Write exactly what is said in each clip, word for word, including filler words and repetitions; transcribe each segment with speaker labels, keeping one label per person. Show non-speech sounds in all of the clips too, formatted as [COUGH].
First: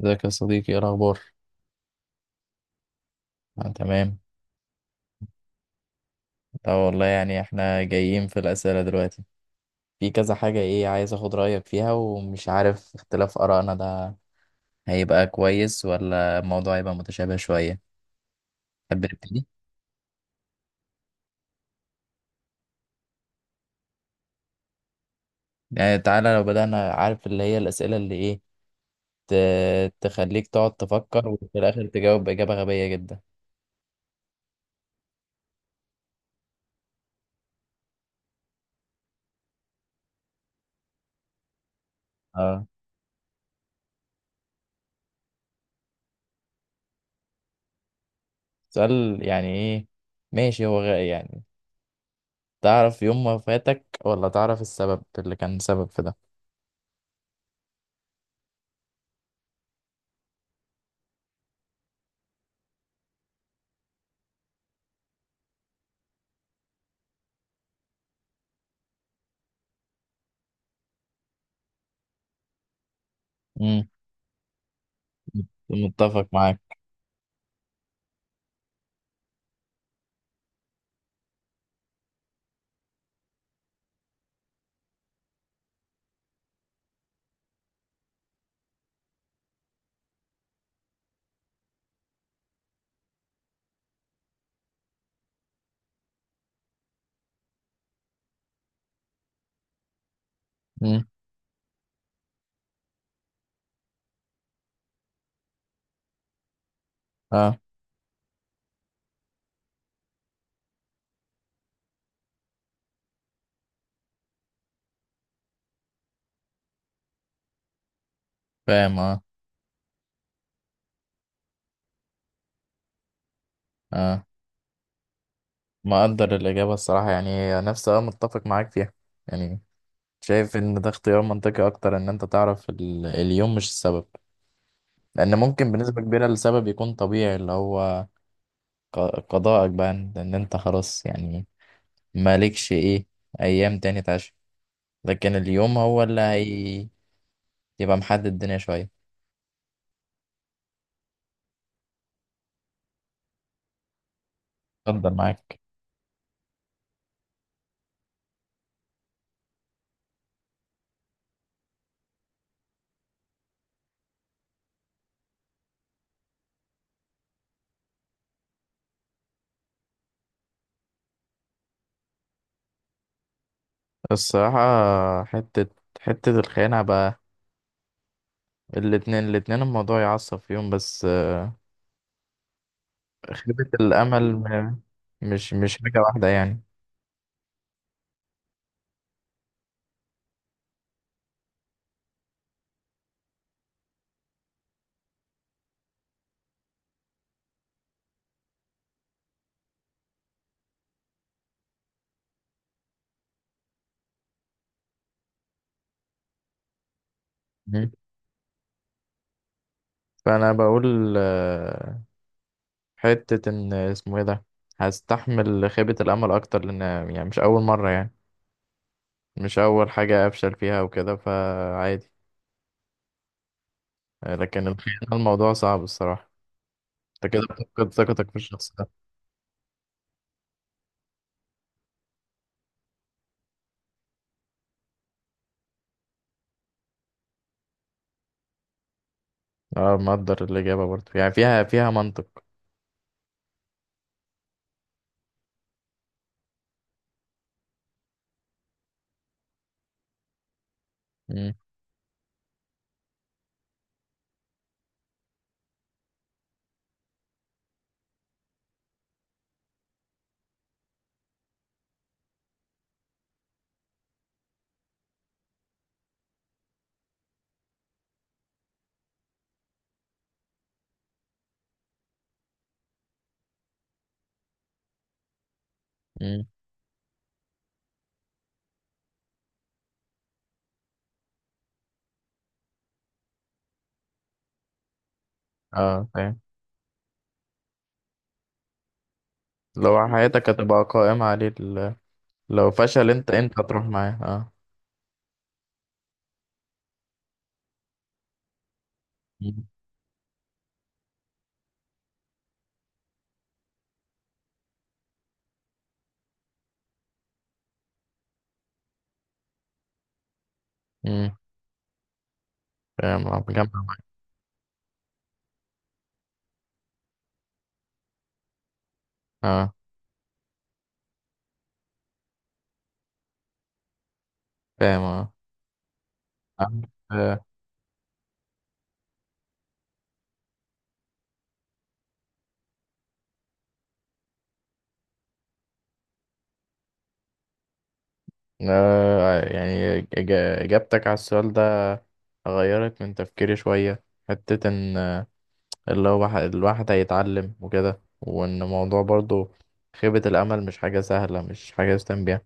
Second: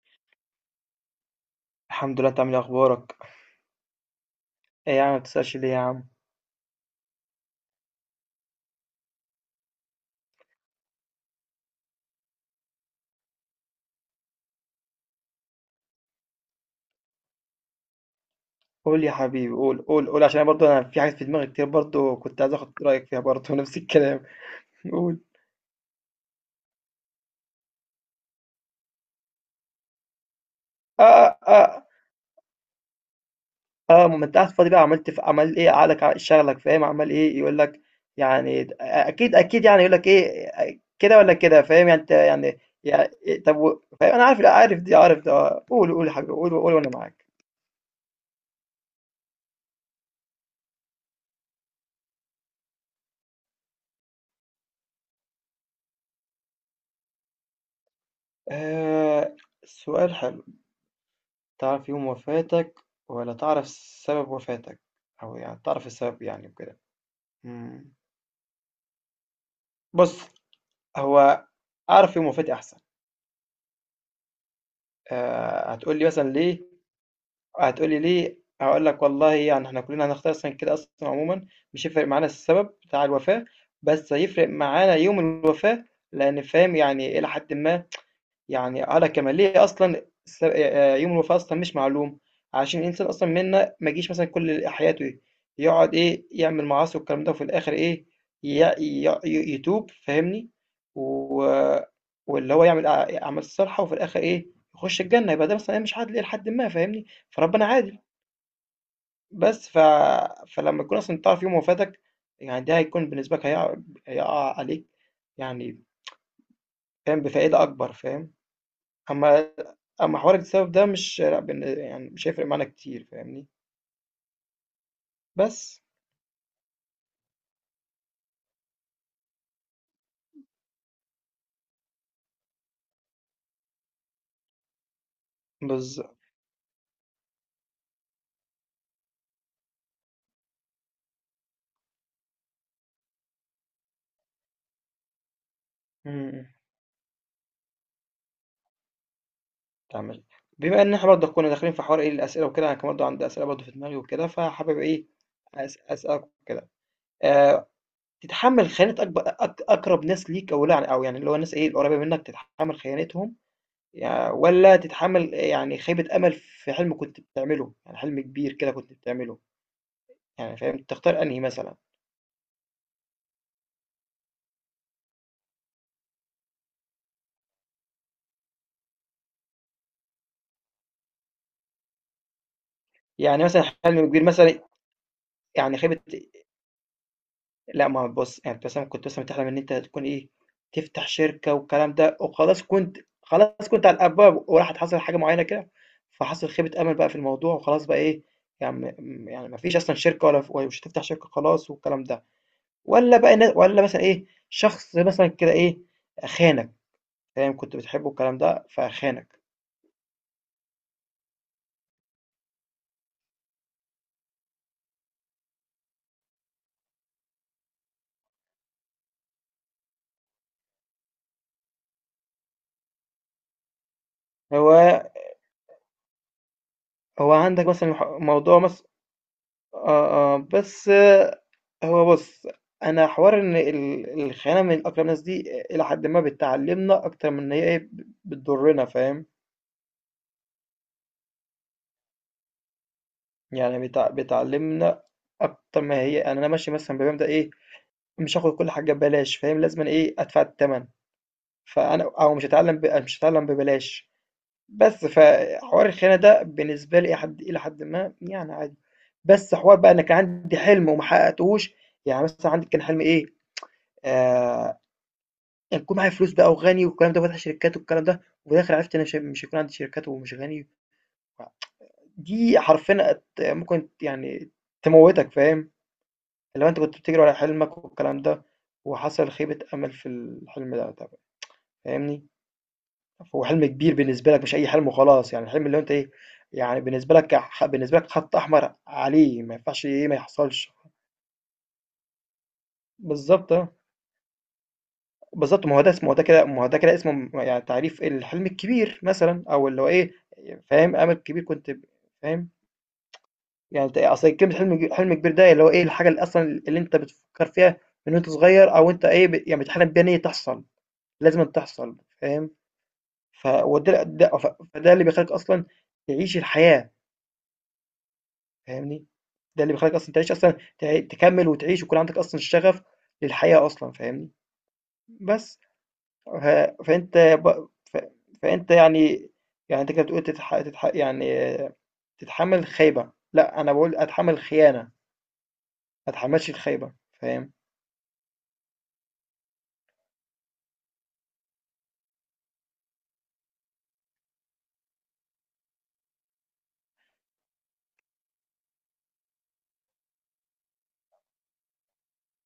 Speaker 1: ازيك يا صديقي؟ ايه الاخبار؟
Speaker 2: الحمد لله، انت عامل ايه؟ اخبارك؟
Speaker 1: آه تمام.
Speaker 2: ايه يا عم؟ ما بتسألش ليه يا عم؟
Speaker 1: اه والله يعني احنا جايين في الاسئله دلوقتي، في كذا حاجه، ايه، عايز اخد رايك فيها ومش عارف اختلاف ارائنا ده هيبقى كويس ولا الموضوع هيبقى متشابه شويه. تحب
Speaker 2: قول يا
Speaker 1: نبتدي؟
Speaker 2: حبيبي، قول قول قول، عشان برضه انا في حاجات في دماغي كتير، برضه كنت عايز اخد رايك فيها برضه [LAUGHS] نفس الكلام. قول.
Speaker 1: يعني تعالى لو بدانا، عارف، اللي هي الاسئله اللي ايه ت- تخليك تقعد
Speaker 2: اه،
Speaker 1: تفكر
Speaker 2: اه،
Speaker 1: وفي الاخر
Speaker 2: اه.
Speaker 1: تجاوب باجابه غبيه جدا.
Speaker 2: اه، ما انت قاعد فاضي بقى، عملت في عمل ايه عقلك، ع- شغلك، فاهم؟ عمل ايه يقول لك؟ يعني اكيد اكيد، يعني يقول لك ايه كده ولا كده، فاهم؟ يعني انت يعني
Speaker 1: اه.
Speaker 2: يعني إيه، طب و- فاهم، انا عارف لا عارف دي عارف ده، قول قول يا حبيبي، قول قول، وانا معاك.
Speaker 1: سؤال يعني ايه؟ ماشي. هو غ- يعني تعرف يوم ما فاتك ولا تعرف السبب اللي كان سبب في ده؟
Speaker 2: آه، سؤال حلو. تعرف يوم وفاتك ولا تعرف سبب وفاتك؟ أو يعني تعرف السبب يعني وكده. إمم. بُص، هو أعرف يوم وفاتي أحسن.
Speaker 1: امم.
Speaker 2: آآ هتقول لي
Speaker 1: متفق
Speaker 2: مثلًا
Speaker 1: معاك.
Speaker 2: ليه؟ هتقول لي ليه، هاقول لك والله، يعني إحنا كُلّنا هنختار أصلًا كده أصلًا عمومًا، مش هيفرق معانا السبب بتاع الوفاة، بس هيفرق معانا يوم الوفاة، لإن فاهم يعني إلى حدٍ ما. يعني على كمال ليه أصلا الس- آه، يوم الوفاة أصلا مش معلوم، عشان الإنسان أصلا منا ما يجيش مثلا كل حياته يقعد إيه يعمل معاصي والكلام ده، وفي الآخر إيه، ي- ي- ي- يتوب، فاهمني؟
Speaker 1: مم.
Speaker 2: و... واللي هو يعمل أع- أعمال الصالحة، وفي الآخر إيه، يخش الجنة، يبقى ده مثلا إيه، مش عادل إيه لحد ما، فاهمني؟
Speaker 1: اه
Speaker 2: فربنا عادل. بس ف... فلما يكون أصلا تعرف يوم وفاتك، يعني ده هيكون بالنسبة لك، هيقع هيقع عليك، يعني فاهم، بفائدة أكبر، فاهم؟
Speaker 1: فاهم اه.
Speaker 2: أمّا أمّا حوار السبب ده، مش لأ بن يعني مش هيفرق معانا كتير، فاهمني.
Speaker 1: اه،
Speaker 2: بس
Speaker 1: مقدر الإجابة، الصراحة يعني نفسي، اه، متفق معاك فيها. يعني شايف إن ده اختيار منطقي أكتر، إن أنت تعرف ال... اليوم مش السبب، لأن ممكن
Speaker 2: بالض
Speaker 1: بنسبة كبيرة السبب يكون طبيعي، اللي هو ق... قضاءك بقى، إن إن أنت خلاص يعني مالكش إيه، أيام تاني تعيش، لكن اليوم هو
Speaker 2: إمم،
Speaker 1: اللي
Speaker 2: إمم،
Speaker 1: هي يبقى محدد الدنيا شوية.
Speaker 2: تمام. بما إن إحنا برضه كنا داخلين في حوار إيه الأسئلة وكده، أنا كان برضه عندي أسئلة برضه في دماغي وكده، فحابب إيه
Speaker 1: اتفضل معاك.
Speaker 2: أس أسألك وكده. آآ، تتحمّل خيانة أكب أك أقرب ناس ليك أو لأ، أو يعني اللي هو الناس إيه القريبة منك، تتحمّل خيانتهم، يع والّا تتحمّل يعني خيبة أمل في حلم كنت بتعمله، يعني حلم كبير كده كنت بتعمله، يعني فاهم، تختار أنهي مثلًا؟
Speaker 1: الصراحة، حتة حتة الخيانة بقى، الاتنين الاتنين الموضوع يعصب فيهم، بس
Speaker 2: يعني مثلًا
Speaker 1: خيبة
Speaker 2: حلم كبير
Speaker 1: الأمل
Speaker 2: مثلًا.
Speaker 1: م- مش مش
Speaker 2: يعني
Speaker 1: حاجة
Speaker 2: خيبة
Speaker 1: واحدة يعني.
Speaker 2: لأ، ما هو بُص، يعني أنت مثلًا كنت مثلًا بتحلم إن أنت تكون إيه، تفتح شركة والكلام ده، وخلاص كنت خلاص كنت على الأبواب، وراحت حصلت حاجة معيّنة كده، فحصل خيبة أمل بقى في الموضوع وخلاص بقى إيه، يعني م م يعني ما فيش أصلًا شركة ولا ف ومش هتفتح شركة خلاص والكلام ده، والّا بقى ن والّا مثلًا إيه، شخص مثلًا كده إيه، خانك، فاهم، كنت
Speaker 1: مم.
Speaker 2: بتحبه والكلام ده فخانك.
Speaker 1: فأنا بقول آه، حتة إن اسمه إيه ده، هستحمل خيبة الأمل أكتر، لأن يعني مش أول مرة يعني، مش أول حاجة أفشل فيها وكده فعادي. آه، لكن الخيانة
Speaker 2: هو
Speaker 1: الموضوع صعب الصراحة.
Speaker 2: هو
Speaker 1: أنت كده
Speaker 2: عندك
Speaker 1: بتفقد
Speaker 2: مثلًا ح
Speaker 1: ثقتك في
Speaker 2: موضوع
Speaker 1: الشخص
Speaker 2: مث
Speaker 1: ده.
Speaker 2: آه، آه، بس آه، هو بُص، أنا حوار إن ال الخيانة من أقرب الناس دي إلى حدٍ ما بتعلّمنا أكتر من إن هي إيه، ب بتضرنا، فاهم،
Speaker 1: أه مقدر الإجابة برضه، يعني فيها فيها منطق.
Speaker 2: يعني بت بتعلّمنا أكتر ما هي، يعني أنا ماشي مثلًا بمبدأ إيه، مش هاخد كل حاجة ببلاش، فاهم، لازمًا إيه، أدفع التمن.
Speaker 1: مم.
Speaker 2: فأنا أو مش هاتعلّم ب مش هاتعلّم ببلاش، بس فحوار الخيانة ده بالنسبة لي إلى حد إلى حدٍ ما يعني عادي، بس حوار بقى أنا كان عندي حلم وما حققتهوش، يعني مثلًا عندي كان حلمي إيه، آآ أكون معايا فلوس بقى وغني والكلام ده وفاتح شركات والكلام ده، وفي الآخر عرفت أنا مش مش هيكون عندي شركات ومش غني، دي حرفيًا هت ممكن يعني تموّتك، فاهم،
Speaker 1: مم.
Speaker 2: اللي هو أنت كنت بتجري ورا حلمك والكلام ده، وحصل خيبة أمل في الحلم ده طبعًا، فاهمني، هو حلم كبير بالنسبة لك، مش أي حلم وخلاص، يعني الحلم اللي هو أنت
Speaker 1: أه
Speaker 2: إيه،
Speaker 1: فاهم.
Speaker 2: يعني بالنسبة لك ح بالنسبة لك خط أحمر عليه ما ينفعش
Speaker 1: لو
Speaker 2: إيه ما
Speaker 1: حياتك
Speaker 2: يحصلش.
Speaker 1: هتبقى قائمة عليه ال- لو فشل أنت
Speaker 2: بالضبط
Speaker 1: أنت
Speaker 2: آه.
Speaker 1: هتروح معاه، أه.
Speaker 2: بالضبط، ما هو ده اسمه ما هو ده كده ما هو ده كده اسمه م يعني تعريف الحلم الكبير مثلًا،
Speaker 1: مم.
Speaker 2: أو اللي هو إيه، فاهم، أمل كبير كنت ب فاهم، يعني أنت أصل كلمة حلم حلم كبير ده اللي هو إيه، الحاجة اللي أصلًا اللي أنت بتفكّر فيها من وأنت صغير، أو أنت إيه، ب يعني بتحلم بيها إن هي تحصل،
Speaker 1: امم.
Speaker 2: لازمًا تحصل، فاهم.
Speaker 1: فاهم عم-
Speaker 2: ف
Speaker 1: جمع.
Speaker 2: وده ده ف فده اللي بيخلّيك أصلًا تعيش الحياة، فاهمني، ده
Speaker 1: اه
Speaker 2: اللي بيخلّيك أصلًا تعيش أصلًا ت تكمّل وتعيش ويكون عندك أصلًا الشغف للحياة أصلًا، فاهمني.
Speaker 1: فاهم اه.
Speaker 2: بس. ف...
Speaker 1: عارف،
Speaker 2: فأنت
Speaker 1: آه،
Speaker 2: ب... ف... فأنت يعني، يعني أنت كده بتقول تتح... تتح... يعني آه، تتحمل خيبة لا، أنا بقول أتحمل خيانة، ما أتحملش الخيبة، فاهم.
Speaker 1: آه، يعني إج- إجابتك على السؤال ده غيرت من تفكيري شوية، حتة إن آه، اللي هو ح- الواحد هيتعلم وكده، وإن الموضوع برضو خيبة الأمل مش حاجة سهلة، مش حاجة يستهان بيها.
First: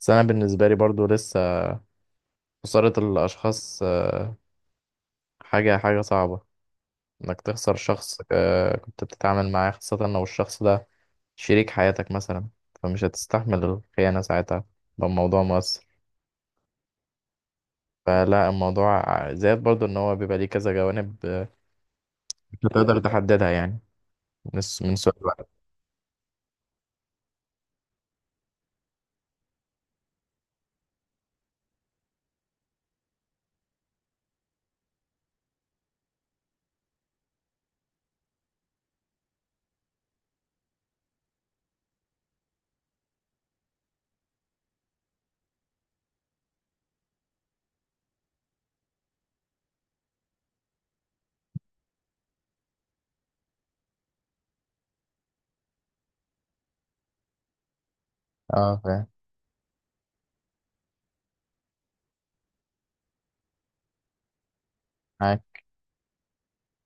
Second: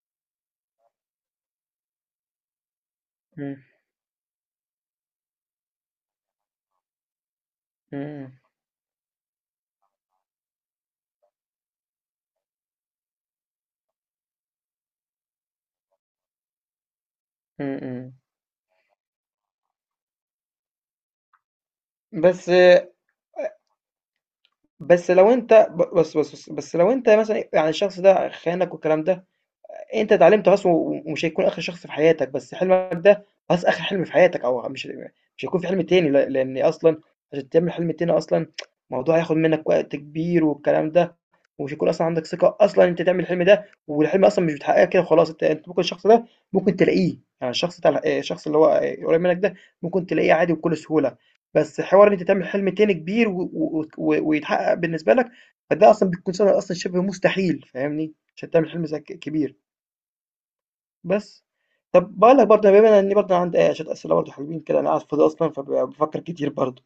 Speaker 1: بس أنا بالنسبة لي برضو لسه خسارة
Speaker 2: مم.
Speaker 1: الأشخاص آه، حاجة حاجة صعبة، إنك تخسر شخص
Speaker 2: مم.
Speaker 1: آه، كنت بتتعامل معاه، خاصة لو الشخص ده شريك حياتك مثلا، فمش هتستحمل الخيانة ساعتها، ده الموضوع مؤثر.
Speaker 2: مم.
Speaker 1: فلا الموضوع زائد برضو ان هو بيبقى ليه كذا جوانب آه،
Speaker 2: بس،
Speaker 1: مش هتقدر تحددها يعني من س- من
Speaker 2: بس
Speaker 1: سؤال
Speaker 2: لو
Speaker 1: واحد.
Speaker 2: أنت ب- بس بس بس, بس لو أنت مثلا يعني الشخص ده خانك والكلام ده، أنت اتعلمت خلاص، و ومش هيكون آخر شخص في حياتك، بس حلمك ده خلاص آخر حلم في حياتك، أو مش مش هيكون في حلم تاني، ل لإن أصلًا عشان تعمل حلم تاني أصلًا الموضوع هياخد منك وقت كبير والكلام ده، ومش هيكون أصلًا عندك ثقة أصلًا أنت تعمل الحلم ده، والحلم أصلًا مش بتحققه كده وخلاص، أنت أنت ممكن الشخص ده ممكن تلاقيه، يعني الشخص بتاع الح الشخص اللي هو قريب منك ده، ممكن تلاقيه عادي وبكل سهولة، بس حوار إن أنت تعمل حلم تاني كبير و و و ويتحقق بالنسبة لك، فده أصلًا بيكون سنة أصلًا شبه مستحيل، فاهمني؟ عشان تعمل
Speaker 1: اه
Speaker 2: حلم زي ك
Speaker 1: فاهم.
Speaker 2: كبير. بس. طب باقول لك برضه، بما إني برضه عندي ايه شوية أسئلة برضه حلوين كده، أنا قاعد فاضي أصلًا
Speaker 1: معاك.
Speaker 2: فبافكر كتير برضه.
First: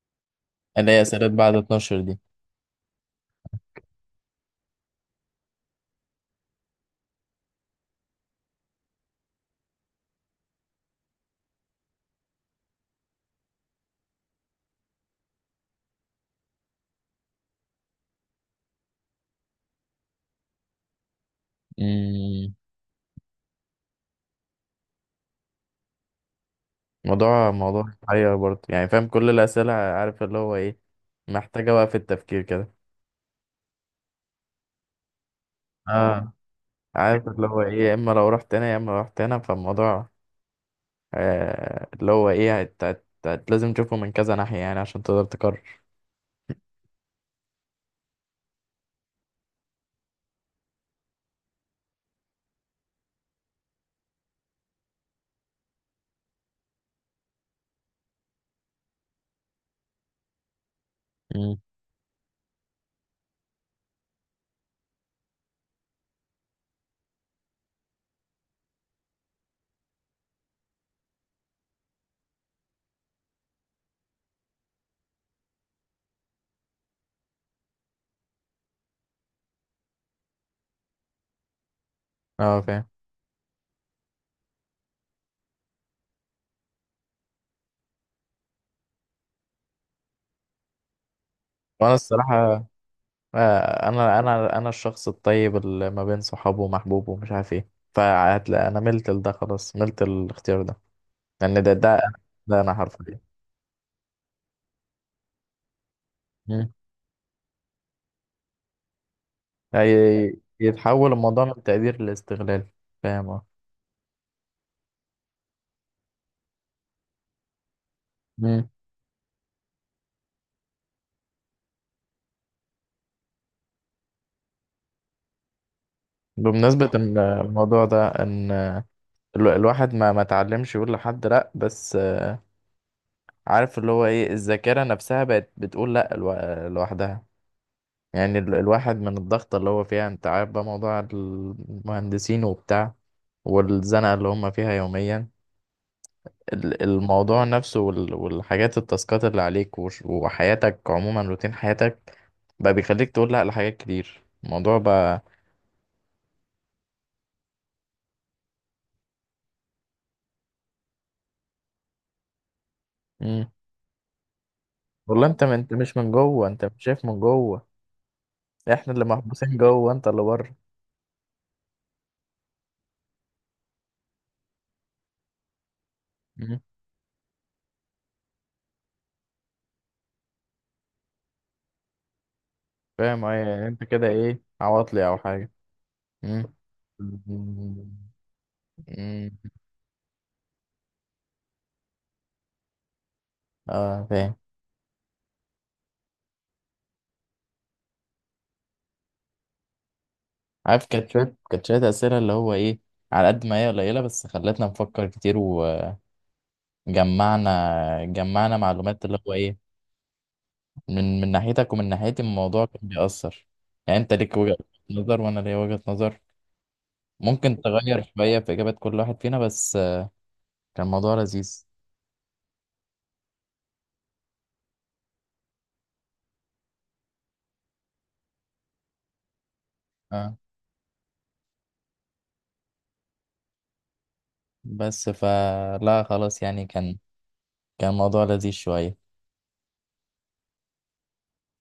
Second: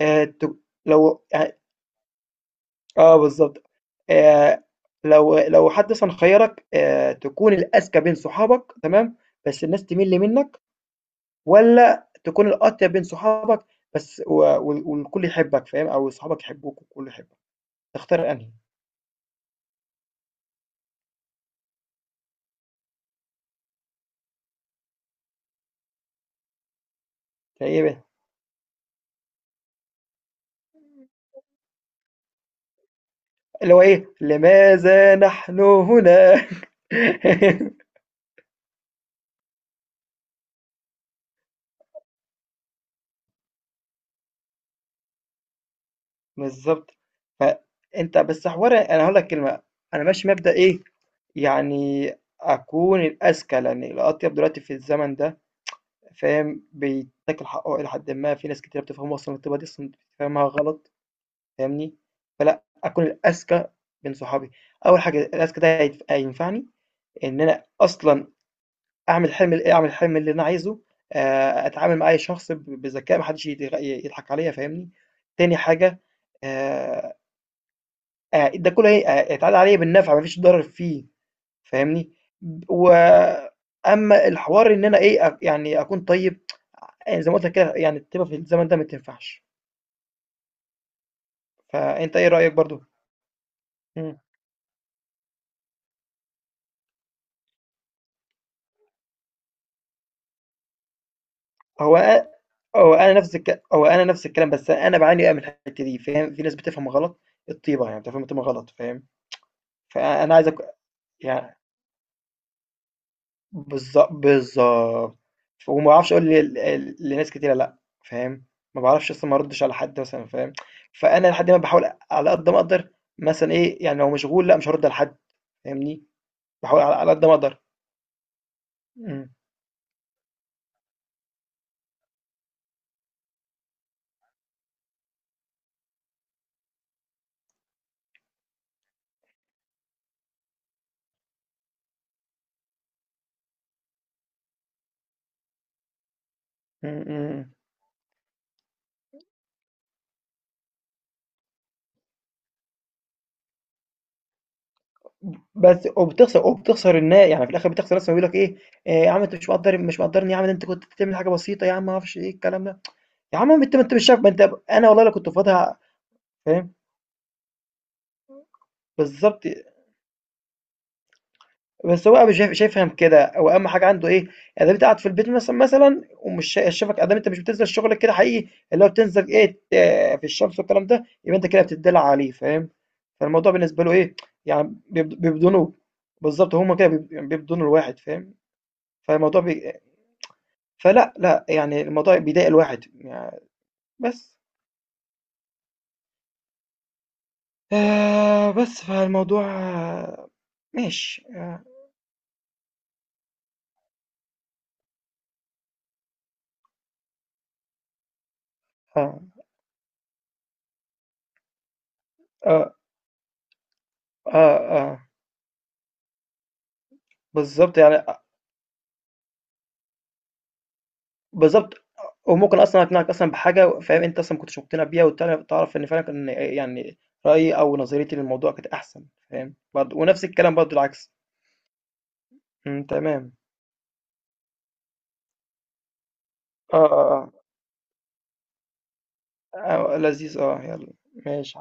Speaker 2: آآ ت
Speaker 1: اللي هي
Speaker 2: لو
Speaker 1: اسئله بعد
Speaker 2: يعني،
Speaker 1: اتناشر دي.
Speaker 2: آه بالضبط. آآ لو لو حد مثلًا خيّرك، آآ تكون الأذكى بين صحابك، تمام، بس الناس تمِل منّك، والّا تكون الأطيب بين صحابك، بس و وال والكل يحبك، فاهم؟ أو صحابك يحبوك والكل يحبك، تختار أنهي؟
Speaker 1: امم. موضوع
Speaker 2: فإيه
Speaker 1: موضوع
Speaker 2: بقى
Speaker 1: محير برضو، يعني فاهم كل الاسئله، عارف اللي هو ايه، محتاجه بقى في التفكير كده.
Speaker 2: اللي هو إيه، لماذا نحن
Speaker 1: اه
Speaker 2: هنا؟
Speaker 1: عارف اللي هو
Speaker 2: [LAUGHS]
Speaker 1: ايه، يا اما لو رحت هنا يا اما لو رحت هنا، فالموضوع آه اللي هو ايه هت... هت... هت... لازم تشوفه من كذا ناحيه يعني عشان تقدر تقرر.
Speaker 2: بالضبط. فأنت بس حوار أنا هاقول لك كلمة، أنا ماشي مبدأ إيه، يعني أكون الأذكى، لأن الأطيب دلوقتي في الزمن ده فاهم، بيتاكل حقه إلى حدٍ ما، في ناس كتيرة بتفهمه أصلًا، الطيبة دي أصلًا فاهمها غلط،
Speaker 1: امم.
Speaker 2: فاهمني، فلأ، أكون الأذكى بين صحابي. أول حاجة الأذكى ده هيت هينفعني إن أنا أصلًا أعمل حلم أعمل الحلم اللي أنا عايزه، آآ أتعامل مع أي شخص ب بذكاء، ما حدش يتغ يضحك عليَّ، فاهمني، تاني حاجة، آآ آآ ده كله هي آآ يتعاد عليَّ بالنفع، ما فيش ضرر فيه، فاهمني؟
Speaker 1: اه
Speaker 2: ب
Speaker 1: فاهم.
Speaker 2: وأمّا الحوار إن أنا إيه، أك يعني أكون طيب، آآ زي ما قُلت لك كده، يعني الطيبة في الزمن ده ما تنفعش،
Speaker 1: وانا
Speaker 2: فأنت إيه رأيك
Speaker 1: الصراحه
Speaker 2: برضه؟
Speaker 1: آه،
Speaker 2: إمم،
Speaker 1: انا انا انا الشخص الطيب اللي ما بين صحابه ومحبوبه ومش عارف ايه، فهتلاقي انا ملت لده، خلاص ملت الاختيار ده لان ده
Speaker 2: هو
Speaker 1: ده
Speaker 2: أ
Speaker 1: ده انا
Speaker 2: هو أنا
Speaker 1: حرفيا.
Speaker 2: نفس الك هو أنا نفس الكلام، بس أنا باعاني بقى من الحتّة دي، فاهم؟ في ناس
Speaker 1: مم.
Speaker 2: بتفهم غلط الطيبة، يعني بتفهم الطيبة غلط، فاهم؟
Speaker 1: هي-
Speaker 2: فأنا عايزك
Speaker 1: يتحول الموضوع
Speaker 2: يع
Speaker 1: من تقدير لاستغلال. فاهم اه.
Speaker 2: بالض بالضبط. وما باعرفش أقول ل ل لناس كتيرة لأ، فاهم،
Speaker 1: مم.
Speaker 2: ما باعرفش أصلًا ما أردش على حد مثلًا، فاهم، فأنا لحد ما باحاول على قد ما أقدر مثلًا إيه، يعني لو مشغول لأ، مش هارُد على حد، فاهمني، باحاول
Speaker 1: بمناسبة
Speaker 2: على على
Speaker 1: إن
Speaker 2: قد ما أقدر.
Speaker 1: الموضوع ده ان
Speaker 2: إمم،
Speaker 1: ال- الواحد ما ما اتعلمش يقول لحد لا، بس عارف اللي هو ايه، الذاكرة نفسها بقت بتقول لا لو- لوحدها، يعني ال- الواحد من الضغط اللي هو فيها، انت عارف بقى موضوع المهندسين وبتاع، والزنقة اللي هم فيها يوميا، ال-
Speaker 2: إمم، إمم،
Speaker 1: الموضوع
Speaker 2: إمم.
Speaker 1: نفسه وال- والحاجات التاسكات اللي عليك وش- وحياتك عموما روتين حياتك بقى بيخليك تقول لا لحاجات كتير، الموضوع بقى.
Speaker 2: بس وبتخسر وبتخسر النا يعني في الآخر بتخسر الناس لمّا بيقولوا لك إيه، إيه "يا عم أنت مش مقدّر مش مقدّرني يا عم، ده أنت كنت بتعمل حاجة بسيطة يا عم." ما أعرفش إيه الكلام ده، "يا عم
Speaker 1: مم.
Speaker 2: ما أنت ما أنت مش شايف ما أنت"، أنا والله لو
Speaker 1: والله
Speaker 2: كنت في
Speaker 1: انت من- انت
Speaker 2: وضع،
Speaker 1: مش من جوه، انت
Speaker 2: فاهم،
Speaker 1: مش شايف من جوه، احنا اللي
Speaker 2: بالضبط.
Speaker 1: محبوسين جوه انت اللي بره.
Speaker 2: بس هو مش شايف شايف، فاهم كده، هو اهم حاجه عنده ايه، يعني انت قاعد في البيت مثلا مثلا ومش
Speaker 1: مم.
Speaker 2: شا- شايفك ادام، انت مش بتنزل شغلك كده حقيقي، اللي هو بتنزل ايه، ت- في الشمس والكلام ده، يبقى انت كده بتدلع عليه، فاهم؟
Speaker 1: فاهم ايه
Speaker 2: فالموضوع
Speaker 1: يعني، انت
Speaker 2: بالنسبه له
Speaker 1: كده
Speaker 2: ايه،
Speaker 1: ايه،
Speaker 2: يعني
Speaker 1: عواطلي
Speaker 2: بيبد-
Speaker 1: او حاجة.
Speaker 2: بيبدونه،
Speaker 1: مم.
Speaker 2: بالظبط، هما كده بيب- يعني بيبدونوا الواحد، فاهم.
Speaker 1: مم.
Speaker 2: فالموضوع بي... فلا، لا، يعني الموضوع بيضايق الواحد يعني،
Speaker 1: آه فاهم.
Speaker 2: بس آه، بس فالموضوع آه،
Speaker 1: عارف كانت
Speaker 2: ماشي
Speaker 1: شوية
Speaker 2: آه،
Speaker 1: كانت شوية أسئلة اللي هو إيه، على قد ما هي قليلة بس خلتنا نفكر كتير، وجمعنا جمعنا معلومات
Speaker 2: آه،
Speaker 1: اللي هو إيه، من من ناحيتك ومن ناحيتي الموضوع
Speaker 2: آه،
Speaker 1: كان بيأثر. يعني أنت ليك وجهة
Speaker 2: آه، آه،
Speaker 1: نظر وأنا ليا وجهة نظر، ممكن
Speaker 2: بالظبط يعني،
Speaker 1: تغير شوية في إجابات كل واحد فينا، بس كان الموضوع لذيذ.
Speaker 2: بالضبط، وممكن أصلًا أقنعك أصلًا بحاجة، فاهم، أنت أصلًا ما كنتش مقتنع بيها وتعر تعرف إن فعلًا كان يعني رأيي أو نظريتي للموضوع كانت أحسن، فاهم، برضه ونفس
Speaker 1: أه
Speaker 2: الكلام برضه العكس. إمم، تمام،
Speaker 1: بس فلا خلاص يعني،
Speaker 2: آه،
Speaker 1: كان
Speaker 2: آه،
Speaker 1: كان الموضوع لذيذ شوية.
Speaker 2: آه، آه، لذيذ آه، يالّا، ماشي.